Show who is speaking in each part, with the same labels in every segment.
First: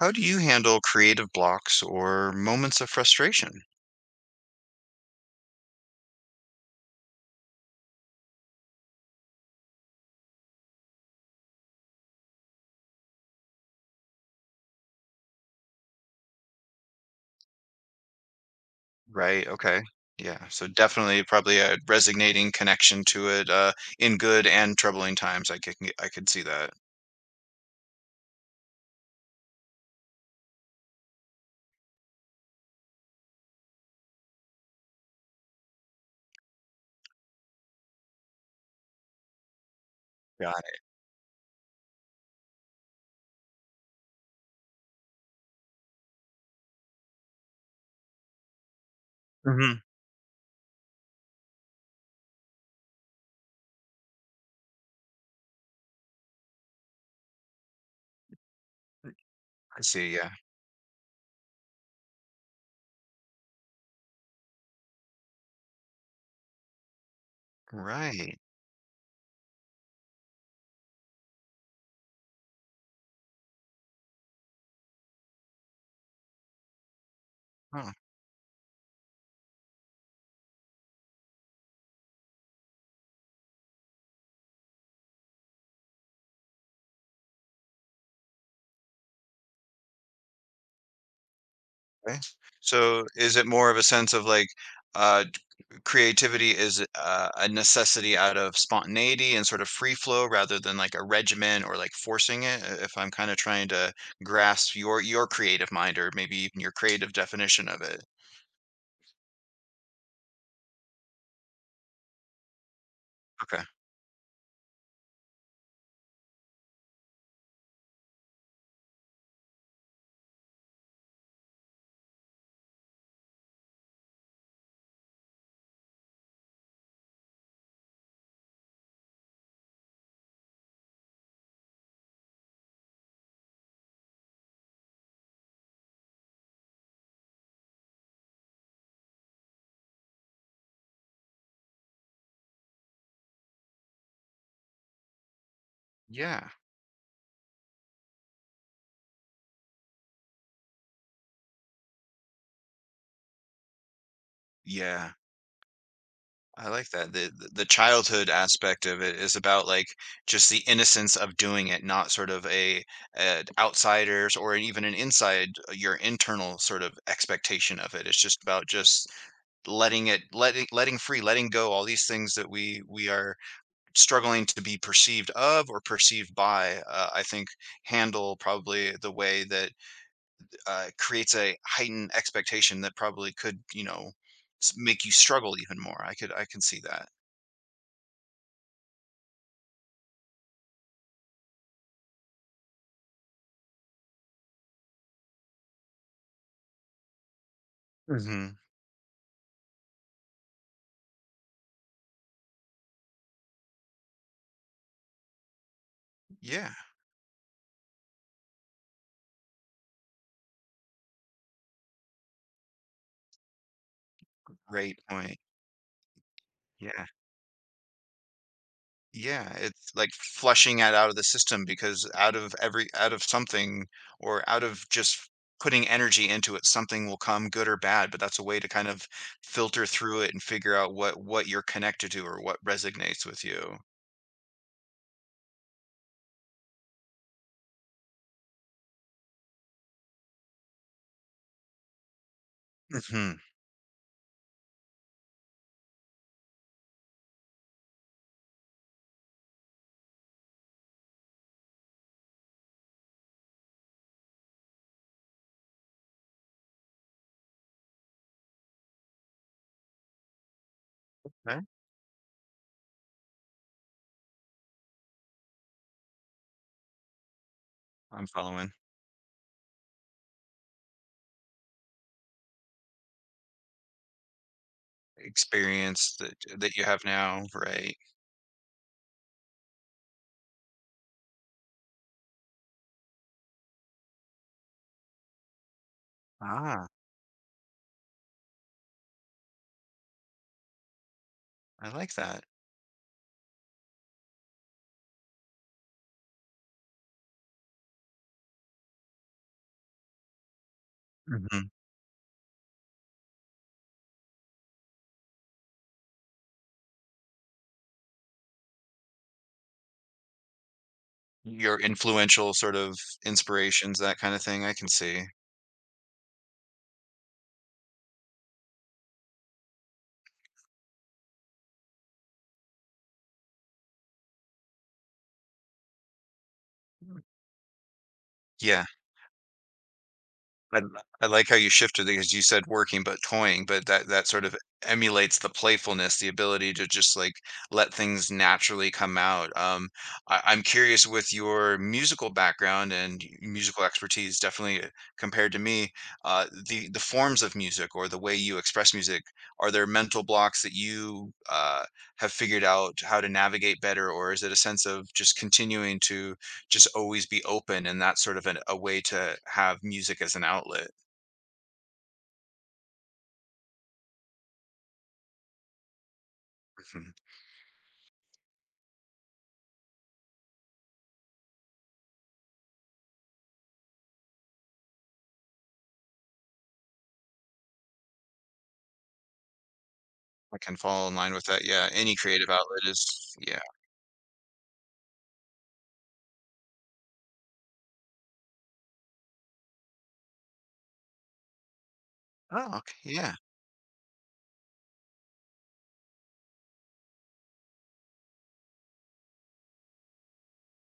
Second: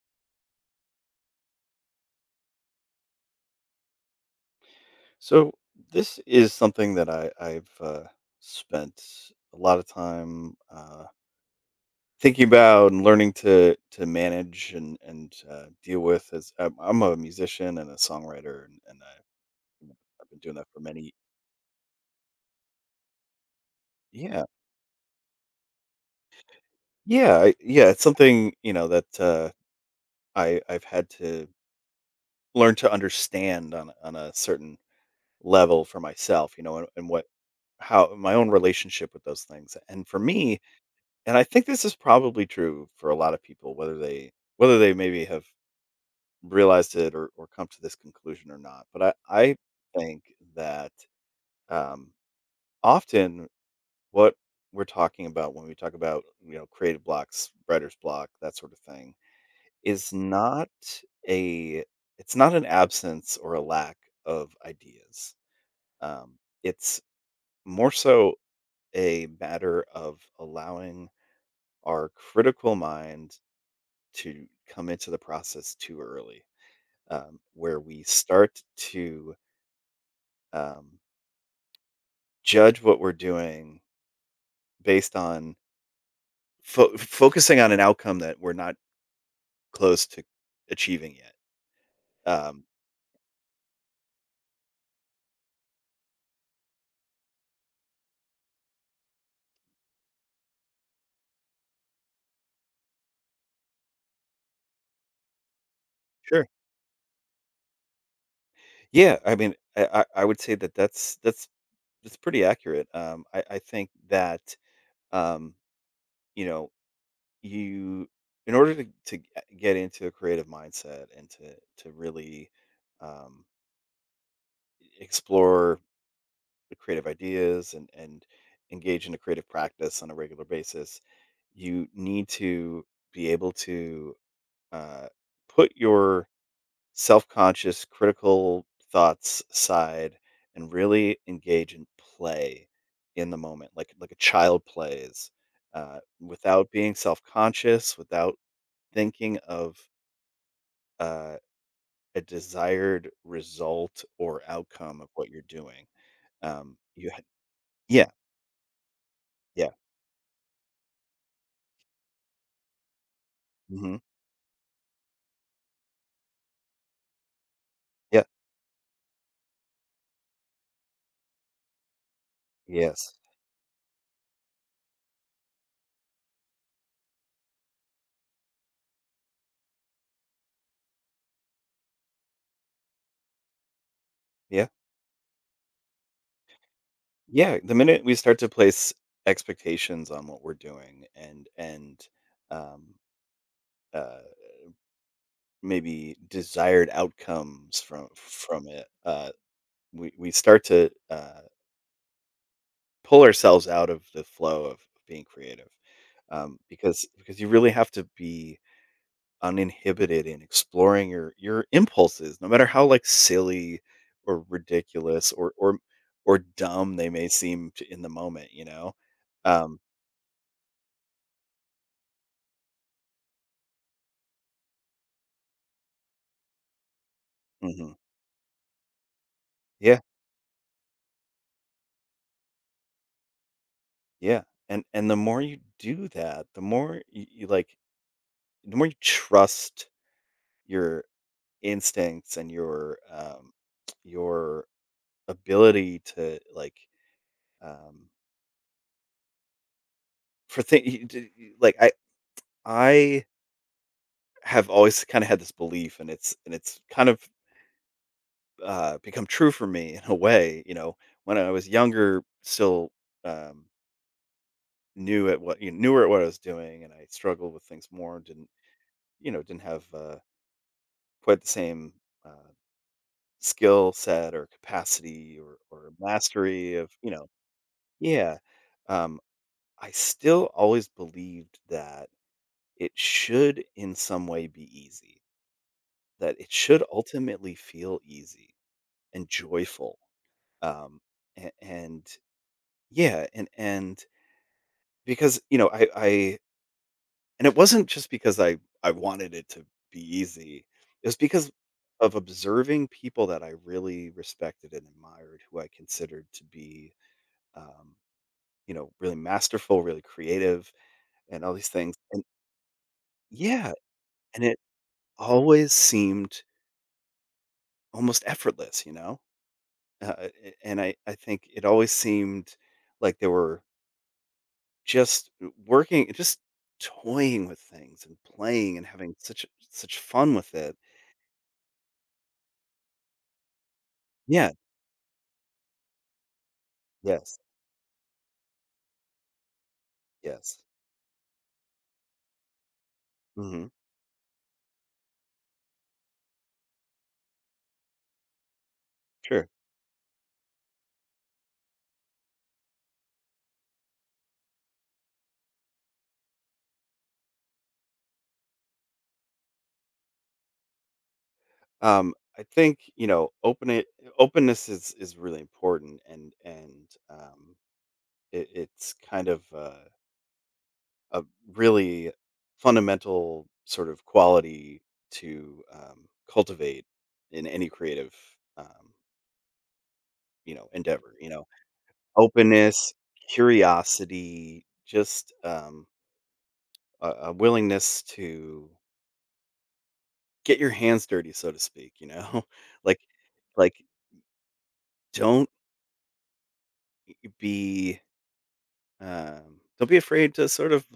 Speaker 1: How do you handle creative blocks or moments of frustration?
Speaker 2: So this is something that I've spent a lot of time thinking about and learning to manage and deal with. As I'm a musician and a songwriter, and, and I,
Speaker 1: Right, okay.
Speaker 2: I've been
Speaker 1: Yeah,
Speaker 2: doing that
Speaker 1: so
Speaker 2: for many.
Speaker 1: definitely probably a resonating connection to it, in
Speaker 2: Yeah,
Speaker 1: good and troubling times. I could see that.
Speaker 2: yeah, yeah. It's something that uh, I've had to learn to understand on a certain level for myself. You know, and what how my own relationship with those things. And for
Speaker 1: Got
Speaker 2: me,
Speaker 1: it.
Speaker 2: and I think this is probably true for a lot of people, whether they maybe have realized it, or come to this conclusion or not. But I
Speaker 1: Hmm.
Speaker 2: think that um, often what we're talking about when we talk about creative blocks, writer's block, that sort of thing,
Speaker 1: I see,
Speaker 2: is
Speaker 1: yeah.
Speaker 2: not a it's not an absence or a lack of ideas. Um, it's more so
Speaker 1: Right.
Speaker 2: a matter of allowing our critical mind to come into the process too early, where
Speaker 1: Oh,
Speaker 2: we start to um, judge what we're doing based on focusing on an outcome that we're not close to achieving yet.
Speaker 1: okay.
Speaker 2: Um,
Speaker 1: So is it more of a sense of like, uh, creativity is a necessity out of spontaneity and sort of free flow rather than like a regimen or like forcing it, if I'm kind of trying to grasp your creative mind, or maybe
Speaker 2: sure.
Speaker 1: even your creative definition of it.
Speaker 2: Yeah. I mean, I would say that that's pretty accurate. I
Speaker 1: Okay.
Speaker 2: think that um, you know you in order to, to get into a creative mindset and to really um, explore the creative ideas and engage in a creative practice on a regular basis, you need to be able to uh, put your self-conscious critical thoughts aside and really engage in play in the moment, like a child plays,
Speaker 1: Yeah,
Speaker 2: without being self-conscious, without thinking of uh, a desired result or outcome of
Speaker 1: yeah,
Speaker 2: what you're doing.
Speaker 1: I
Speaker 2: um,
Speaker 1: like
Speaker 2: you
Speaker 1: that
Speaker 2: ha-
Speaker 1: the
Speaker 2: yeah.
Speaker 1: childhood aspect of it is about
Speaker 2: Yeah.
Speaker 1: like just the innocence of doing it, not sort of a
Speaker 2: Hmm.
Speaker 1: outsiders or even an inside, your internal sort of expectation of it. It's just about just letting it, letting free, letting go all these things that we
Speaker 2: Yes.
Speaker 1: are struggling to be perceived of or perceived by, I think, handle probably the way that, creates a heightened expectation that probably could, you know,
Speaker 2: Yeah.
Speaker 1: make you struggle even more. I can see that.
Speaker 2: Yeah. The minute we start to place expectations on what we're doing and um, uh, maybe desired outcomes from
Speaker 1: Hmm.
Speaker 2: from it, we start to pull ourselves out of the flow of being creative, um,
Speaker 1: Yeah.
Speaker 2: because because you really have to be uninhibited in exploring your impulses, no matter how like silly or
Speaker 1: Great
Speaker 2: ridiculous
Speaker 1: point.
Speaker 2: or dumb
Speaker 1: Yeah.
Speaker 2: they may seem to, in the moment, you know.
Speaker 1: Yeah,
Speaker 2: Um,
Speaker 1: it's like flushing it out of the system, because out of every, out of something, or out of just putting energy into it, something will come, good or
Speaker 2: Mhm.
Speaker 1: bad, but that's a way to kind of filter
Speaker 2: Yeah,
Speaker 1: through it and figure out what you're connected to or what resonates with you.
Speaker 2: yeah, and the more you do that, the more like the more you trust your instincts and your,
Speaker 1: Hmm.
Speaker 2: your ability to, like, um, for thi like, I have always kinda had this belief, and it's kind of, become true for me in a way, you know, when I
Speaker 1: Right?
Speaker 2: was younger, still, um, new at what, you know, newer at what I was doing, and I struggled with things more, and
Speaker 1: I'm
Speaker 2: didn't,
Speaker 1: following.
Speaker 2: you know, didn't have, quite the same, uh, skill set or capacity or
Speaker 1: Experience, that
Speaker 2: mastery
Speaker 1: you
Speaker 2: of,
Speaker 1: have
Speaker 2: you know.
Speaker 1: now, right?
Speaker 2: Yeah. Um, I still always believed that it should in some way be easy, that it should
Speaker 1: Ah,
Speaker 2: ultimately feel easy and joyful. Um, a
Speaker 1: I
Speaker 2: and
Speaker 1: like that.
Speaker 2: yeah, and because, you know, I— and it wasn't just because I wanted it to be easy. It was because
Speaker 1: Hmm.
Speaker 2: of observing people that I really respected and admired, who I considered to be, um, you know, really masterful, really creative, and all these
Speaker 1: Your
Speaker 2: things. And
Speaker 1: influential sort of
Speaker 2: yeah,
Speaker 1: inspirations, that kind of
Speaker 2: and it
Speaker 1: thing. I can see.
Speaker 2: always seemed almost effortless, you know? Uh, and I think it always seemed like they were just working, just toying with things and playing and
Speaker 1: Yeah.
Speaker 2: having such fun with it.
Speaker 1: I like how you shifted, because you said working but toying, but that sort
Speaker 2: Yeah.
Speaker 1: of emulates the playfulness, the ability to just like
Speaker 2: Yes.
Speaker 1: let things naturally come out. I,
Speaker 2: Yes.
Speaker 1: I'm curious, with your musical background and
Speaker 2: Mhm.
Speaker 1: musical expertise, definitely, compared to me, the forms of music, or the way you express music,
Speaker 2: Sure.
Speaker 1: are there mental blocks that you, have figured out how to navigate better, or is it a sense of just continuing to just always be open, and that's sort of an a way to have music as an outlet.
Speaker 2: I think, you know, openness is really important and
Speaker 1: Mhm.
Speaker 2: it, it's kind of a really fundamental sort of quality to cultivate in any creative um, you
Speaker 1: I
Speaker 2: know
Speaker 1: can fall
Speaker 2: endeavor,
Speaker 1: in
Speaker 2: you
Speaker 1: line with
Speaker 2: know,
Speaker 1: that, yeah, any creative outlet,
Speaker 2: openness,
Speaker 1: is, yeah.
Speaker 2: curiosity, just a willingness to get your hands dirty, so to speak, you know
Speaker 1: Oh, okay,
Speaker 2: like
Speaker 1: yeah,
Speaker 2: like don't be, don't be afraid to sort of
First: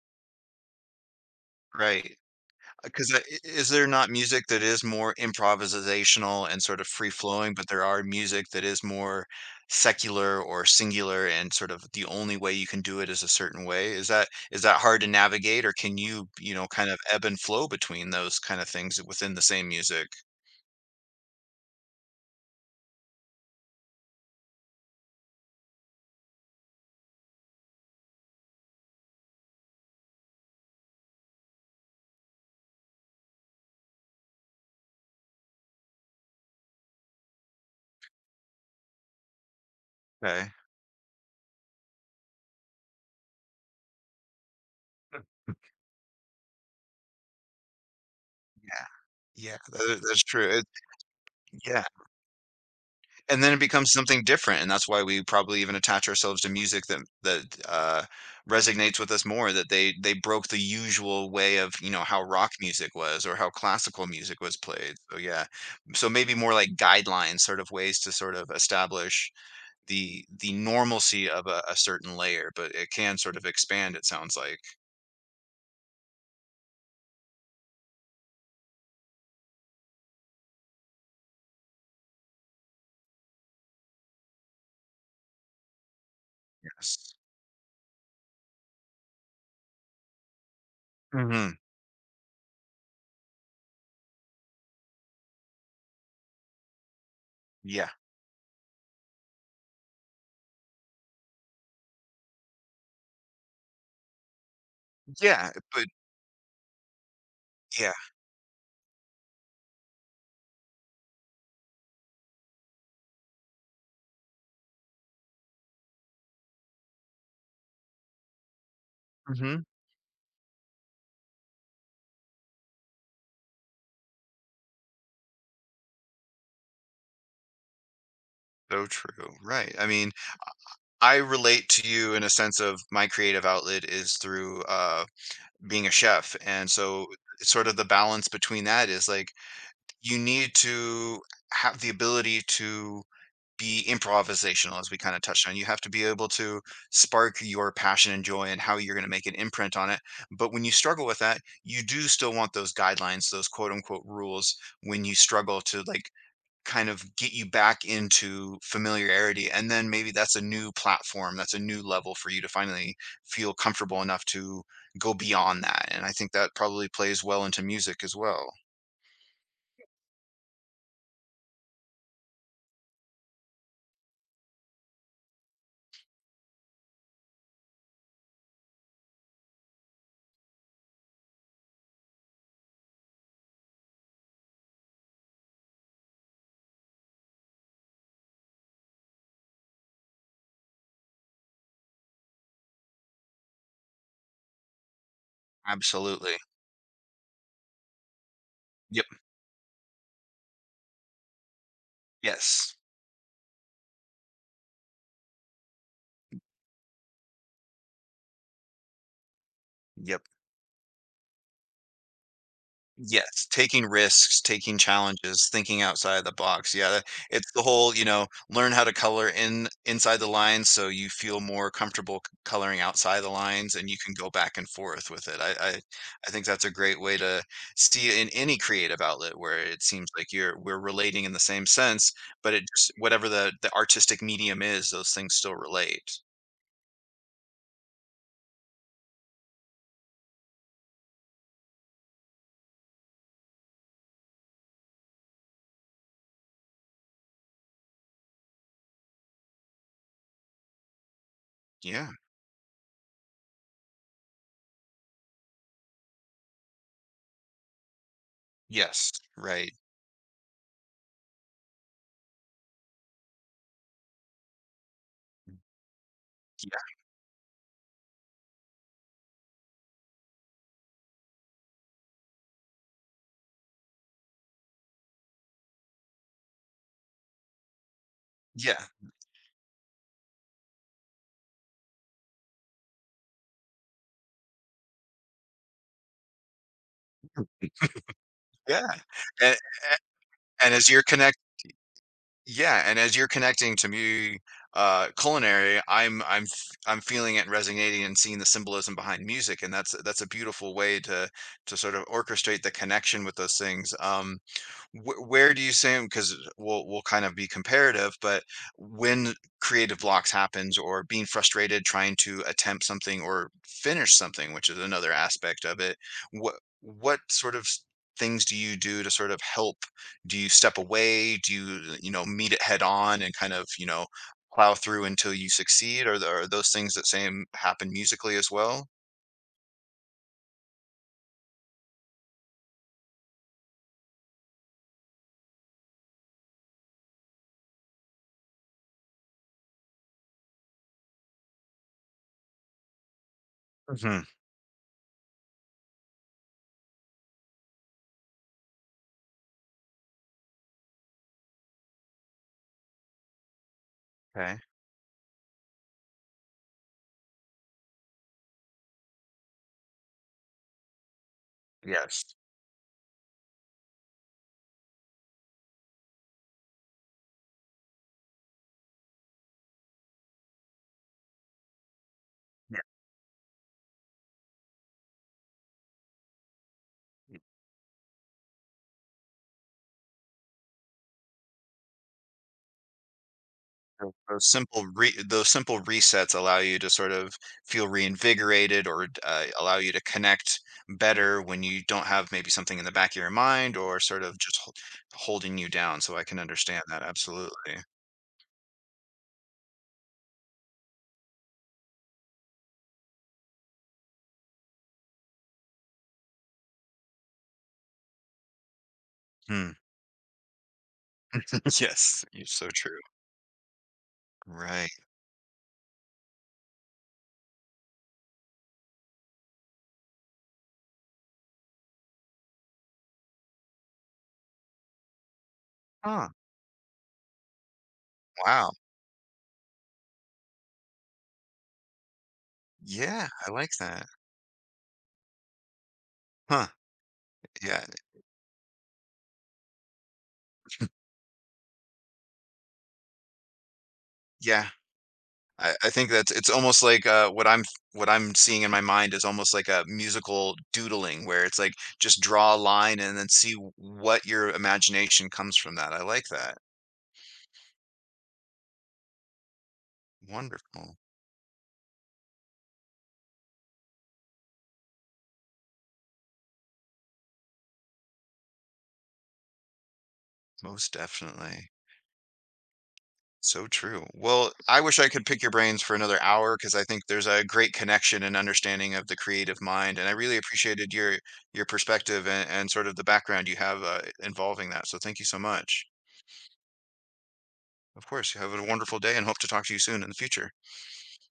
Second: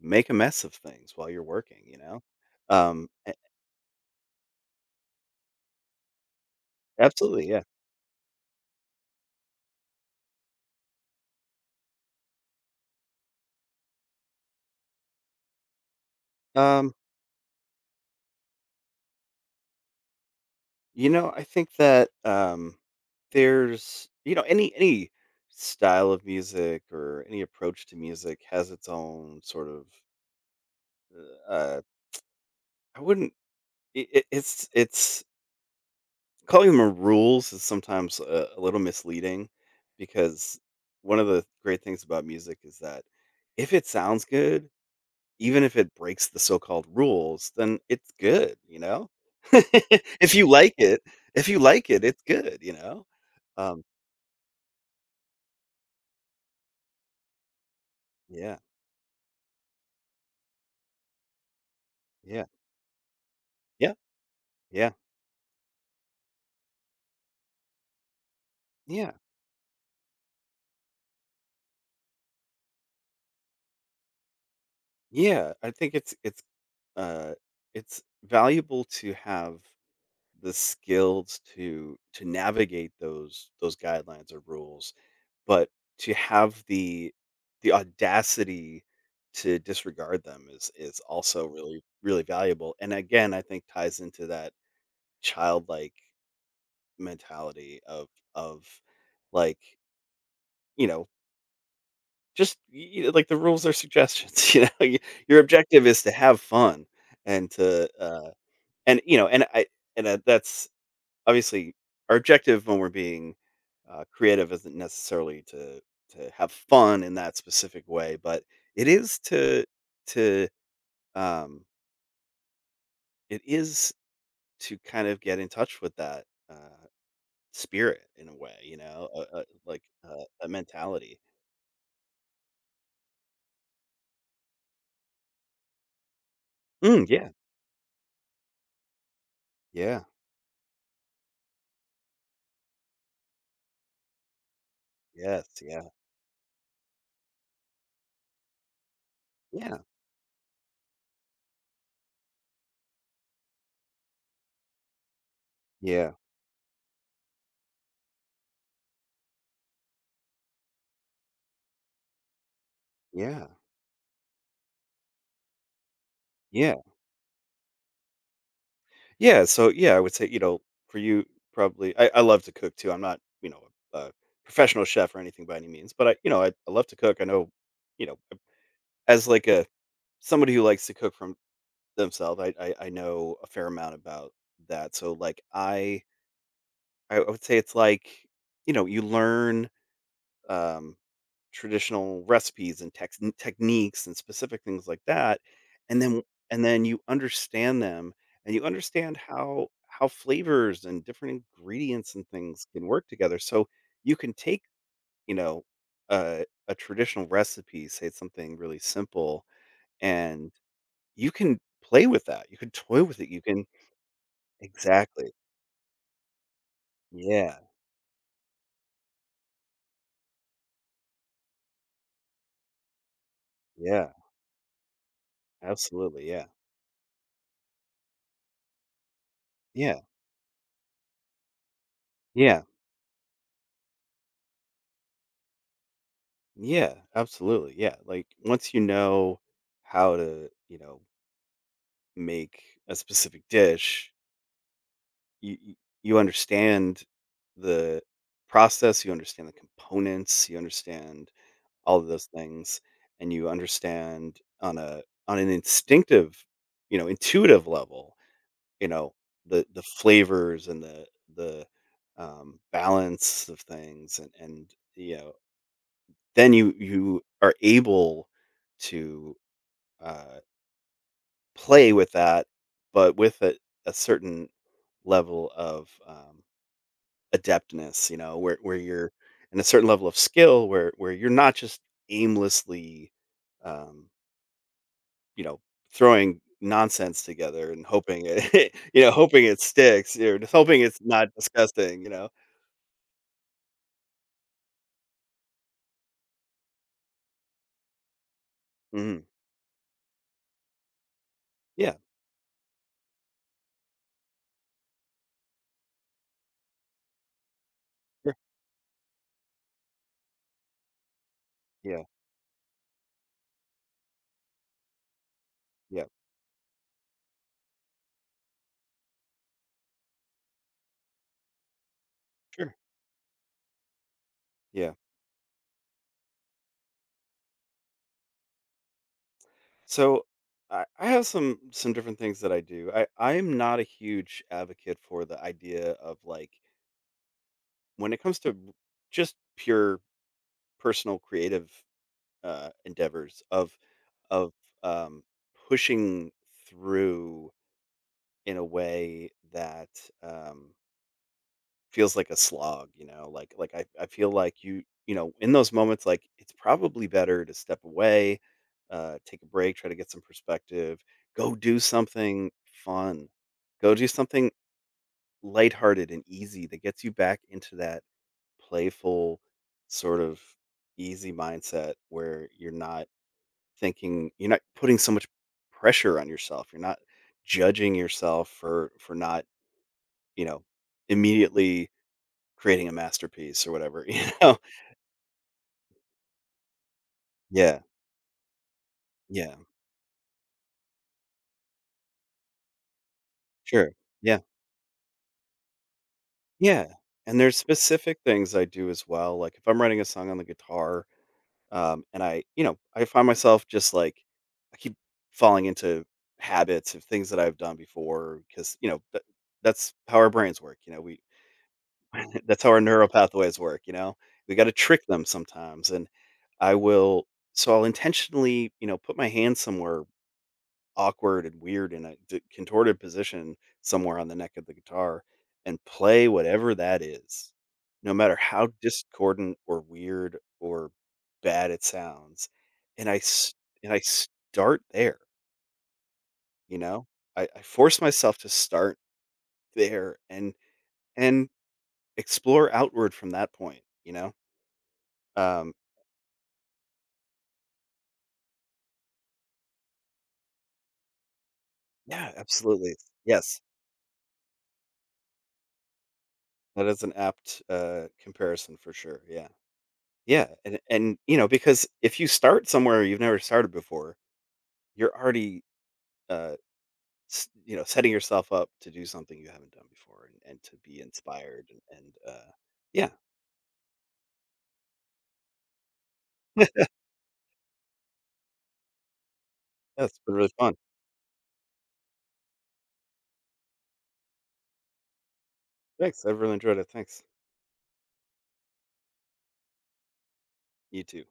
Speaker 2: make a mess of things while you're working, you
Speaker 1: right.
Speaker 2: know?
Speaker 1: Because
Speaker 2: A
Speaker 1: is there not music that is more improvisational and sort of free
Speaker 2: Absolutely,
Speaker 1: flowing,
Speaker 2: yeah.
Speaker 1: but there are music that is more secular or singular, and sort of the only way you can do it is a certain way? Is that, hard to navigate, or can you, you know, kind
Speaker 2: Um,
Speaker 1: of ebb and flow between those kinda things within the same music?
Speaker 2: you know, I think that, there's, you know, any style of music or any approach to music has its own sort of, uh I wouldn't I it's calling them rules is sometimes a little misleading
Speaker 1: Okay,
Speaker 2: because one of the great things about music is that if it sounds good, even if it breaks the so-called rules, then it's good, you
Speaker 1: yeah.
Speaker 2: know?
Speaker 1: Yeah, that that's
Speaker 2: If you
Speaker 1: true, it,
Speaker 2: like it, if you
Speaker 1: yeah,
Speaker 2: like it, it's good, you know?
Speaker 1: and then it
Speaker 2: Um,
Speaker 1: becomes something different, and that's why we probably even attach ourselves to music that
Speaker 2: yeah,
Speaker 1: resonates with us more, that they broke the usual way of, you know, how
Speaker 2: yeah,
Speaker 1: rock music was or how
Speaker 2: yeah,
Speaker 1: classical music was
Speaker 2: yeah,
Speaker 1: played, so yeah. So maybe more like guidelines, sort of ways to sort of
Speaker 2: yeah,
Speaker 1: establish the normalcy of a certain layer, but it can sort of expand, it sounds like,
Speaker 2: yeah, I think uh, it's valuable to have the skills to navigate those guidelines or rules, but to have
Speaker 1: yes.
Speaker 2: the audacity to disregard them is also
Speaker 1: Mhm,
Speaker 2: really, really valuable, and again, I think ties into that childlike mentality
Speaker 1: yeah.
Speaker 2: of like, you know, just y y like the rules are suggestions, you know? Y Your
Speaker 1: Yeah, but
Speaker 2: objective is to have fun and to,
Speaker 1: yeah,
Speaker 2: and, you know, that's obviously our objective when we're being, creative isn't necessarily to have fun in that specific way, but it is
Speaker 1: mhm,
Speaker 2: to, um, it is to kind of get in touch with that, uh spirit in a way, you
Speaker 1: so
Speaker 2: know,
Speaker 1: true,
Speaker 2: a
Speaker 1: right,
Speaker 2: like,
Speaker 1: I mean
Speaker 2: a
Speaker 1: I
Speaker 2: mentality.
Speaker 1: relate to you in a sense of my creative outlet is through, being a chef. And
Speaker 2: Mm,
Speaker 1: so,
Speaker 2: yeah,
Speaker 1: it's sort of the balance between that is like
Speaker 2: yeah,
Speaker 1: you need to have the ability to be improvisational, as we kind of touched
Speaker 2: yes,
Speaker 1: on. You have
Speaker 2: yeah,
Speaker 1: to be able to spark your passion and joy and how you're going to make an imprint
Speaker 2: yeah,
Speaker 1: on it. But when you struggle with that, you do still want those guidelines, those quote unquote rules, when you struggle to like
Speaker 2: yeah,
Speaker 1: kind of get you back into familiarity, and then maybe that's a new platform, that's a new level for you to finally
Speaker 2: yeah,
Speaker 1: feel comfortable enough to go beyond that, and I think that
Speaker 2: yeah,
Speaker 1: probably plays well into music as well.
Speaker 2: yeah, so, yeah, I would say, you know, for you probably— I love to cook too, I'm not, you know, a professional chef or anything by any means, but I, you know, I love to cook, I know, you know, as like a somebody who likes to cook from themselves, I know a fair amount about that, so, like, I— I would say it's like, you know, you learn, um traditional recipes and tex techniques and specific things like that, and then
Speaker 1: Absolutely.
Speaker 2: and then you understand them, and you
Speaker 1: Yep.
Speaker 2: understand how flavors and different ingredients and things
Speaker 1: Yes.
Speaker 2: can work together, so you can take, you know, a traditional recipe, say it's something really simple,
Speaker 1: Yep.
Speaker 2: and you can play with that, you can toy with it, you
Speaker 1: Yes,
Speaker 2: can—
Speaker 1: taking risks, taking
Speaker 2: exactly.
Speaker 1: challenges, thinking outside the box, yeah, that it's
Speaker 2: Yeah,
Speaker 1: the whole, you know, learn how to color in inside the lines so you feel more comfortable, c coloring outside the lines, and you
Speaker 2: yeah,
Speaker 1: can go back and forth with it. I
Speaker 2: absolutely,
Speaker 1: I
Speaker 2: yeah.
Speaker 1: think that's a great way to see it in any creative outlet, where it
Speaker 2: Yeah,
Speaker 1: seems like you're we're relating in the same sense, but
Speaker 2: yeah.
Speaker 1: it just, whatever the artistic medium is, those things still relate.
Speaker 2: Yeah, absolutely. Yeah. Like once you know how to, you know, make a specific dish, you you you understand the process, you understand the components, you understand all of
Speaker 1: Yeah.
Speaker 2: those things, and you understand on a on an instinctive, you know, intuitive level, you
Speaker 1: Yes,
Speaker 2: know,
Speaker 1: right.
Speaker 2: the flavors and the balance of things and you know, then you are able to uh, play with that, but with a certain level of adeptness, you know,
Speaker 1: Yeah,
Speaker 2: where
Speaker 1: yeah,
Speaker 2: you're— and a certain level of skill where you're not just aimlessly, um, you know, throwing nonsense together and hoping it,
Speaker 1: yeah,
Speaker 2: you know, hoping
Speaker 1: a
Speaker 2: it sticks or just
Speaker 1: and
Speaker 2: hoping
Speaker 1: as
Speaker 2: it's
Speaker 1: you're
Speaker 2: not
Speaker 1: connected.
Speaker 2: disgusting, you know?
Speaker 1: Yeah, and as you're connecting to me, culinary, I'm I'm feeling it and resonating and seeing the symbolism
Speaker 2: Hmm.
Speaker 1: behind music, and that's a beautiful way to
Speaker 2: Yeah.
Speaker 1: sort of orchestrate the connection with those things. Wh where do you say, because we'll kind of be comparative,
Speaker 2: Sure.
Speaker 1: but when creative blocks happens, or being frustrated
Speaker 2: Yeah.
Speaker 1: trying to attempt something or finish something, which is another aspect of it,
Speaker 2: Yeah.
Speaker 1: what sort of, things do you do to sort of help? Do you step away? Do you, you know, meet it
Speaker 2: Sure.
Speaker 1: head on and kind of, you know, plow
Speaker 2: Yeah.
Speaker 1: through until you succeed? Are those things that same happen musically as well?
Speaker 2: So I have some different things that I do. I am not a huge advocate for the idea of like when it comes to just pure personal creative endeavors
Speaker 1: Hmm.
Speaker 2: of um, pushing through in a way that um, feels like a slog, you know, like I feel
Speaker 1: Okay.
Speaker 2: like you know, in those moments like it's probably better to step away, take a break, try to get some perspective, go do
Speaker 1: Yes.
Speaker 2: something fun. Go do something lighthearted and easy that gets you back into that playful sort of easy mindset where you're
Speaker 1: Yeah.
Speaker 2: not thinking, you're not putting so much pressure on yourself. You're not judging yourself for not, you know, immediately creating a masterpiece or whatever,
Speaker 1: Those
Speaker 2: you
Speaker 1: those
Speaker 2: know?
Speaker 1: simple re those simple resets allow you to sort of
Speaker 2: Yeah,
Speaker 1: feel reinvigorated, or,
Speaker 2: yeah,
Speaker 1: allow you to connect better when you don't have maybe something in the back of your mind,
Speaker 2: sure,
Speaker 1: or sort
Speaker 2: yeah,
Speaker 1: of just holding you down, so I can understand
Speaker 2: yeah,
Speaker 1: that,
Speaker 2: and there's
Speaker 1: absolutely.
Speaker 2: specific things I do as well, like, if I'm writing a song on the guitar, and I, you know, I find myself just, like, I keep falling into habits of things that I've done before because, you know, that
Speaker 1: Hmm.
Speaker 2: that's how our brains work, you know, we
Speaker 1: Yes, you're
Speaker 2: that's
Speaker 1: so
Speaker 2: how our
Speaker 1: true.
Speaker 2: neural pathways work, you know? We gotta
Speaker 1: Right.
Speaker 2: trick them sometimes, and I will— so I'll intentionally, you know, put my hand somewhere awkward and weird in a contorted position somewhere on the neck of the guitar and play
Speaker 1: Huh,
Speaker 2: whatever that is, no matter how
Speaker 1: wow.
Speaker 2: discordant or weird or bad it sounds. And I
Speaker 1: Yeah, I
Speaker 2: s-
Speaker 1: like
Speaker 2: and I
Speaker 1: that.
Speaker 2: start there,
Speaker 1: Huh.
Speaker 2: you know. I
Speaker 1: Yeah,
Speaker 2: force myself to start there and explore outward from that point, you know.
Speaker 1: yeah.
Speaker 2: Um,
Speaker 1: I think that's, it's almost like, what I'm, what I'm seeing in my mind is almost like a musical doodling, where it's like, just
Speaker 2: yeah,
Speaker 1: draw a
Speaker 2: absolutely.
Speaker 1: line and then see
Speaker 2: Yes,
Speaker 1: what your imagination comes from that. I like that.
Speaker 2: that is an apt comparison for sure. Yeah. Yeah,
Speaker 1: Wonderful.
Speaker 2: and, you know, because if you start somewhere you've never started before, you're already, uh, s you know, setting yourself up to do something you haven't done before and to
Speaker 1: Most
Speaker 2: be inspired
Speaker 1: definitely.
Speaker 2: and, yeah,
Speaker 1: So true. Well, I wish I could pick your brains for another hour, because I think there's a great connection and understanding of the creative mind, and I
Speaker 2: that's been
Speaker 1: really
Speaker 2: really fun.
Speaker 1: appreciated your perspective and sort of the background you have, involving that, so thank you so much.
Speaker 2: Thanks, I've really enjoyed it, thanks.
Speaker 1: Of course, you have a wonderful day, and hope to talk to you soon in the future.
Speaker 2: You too.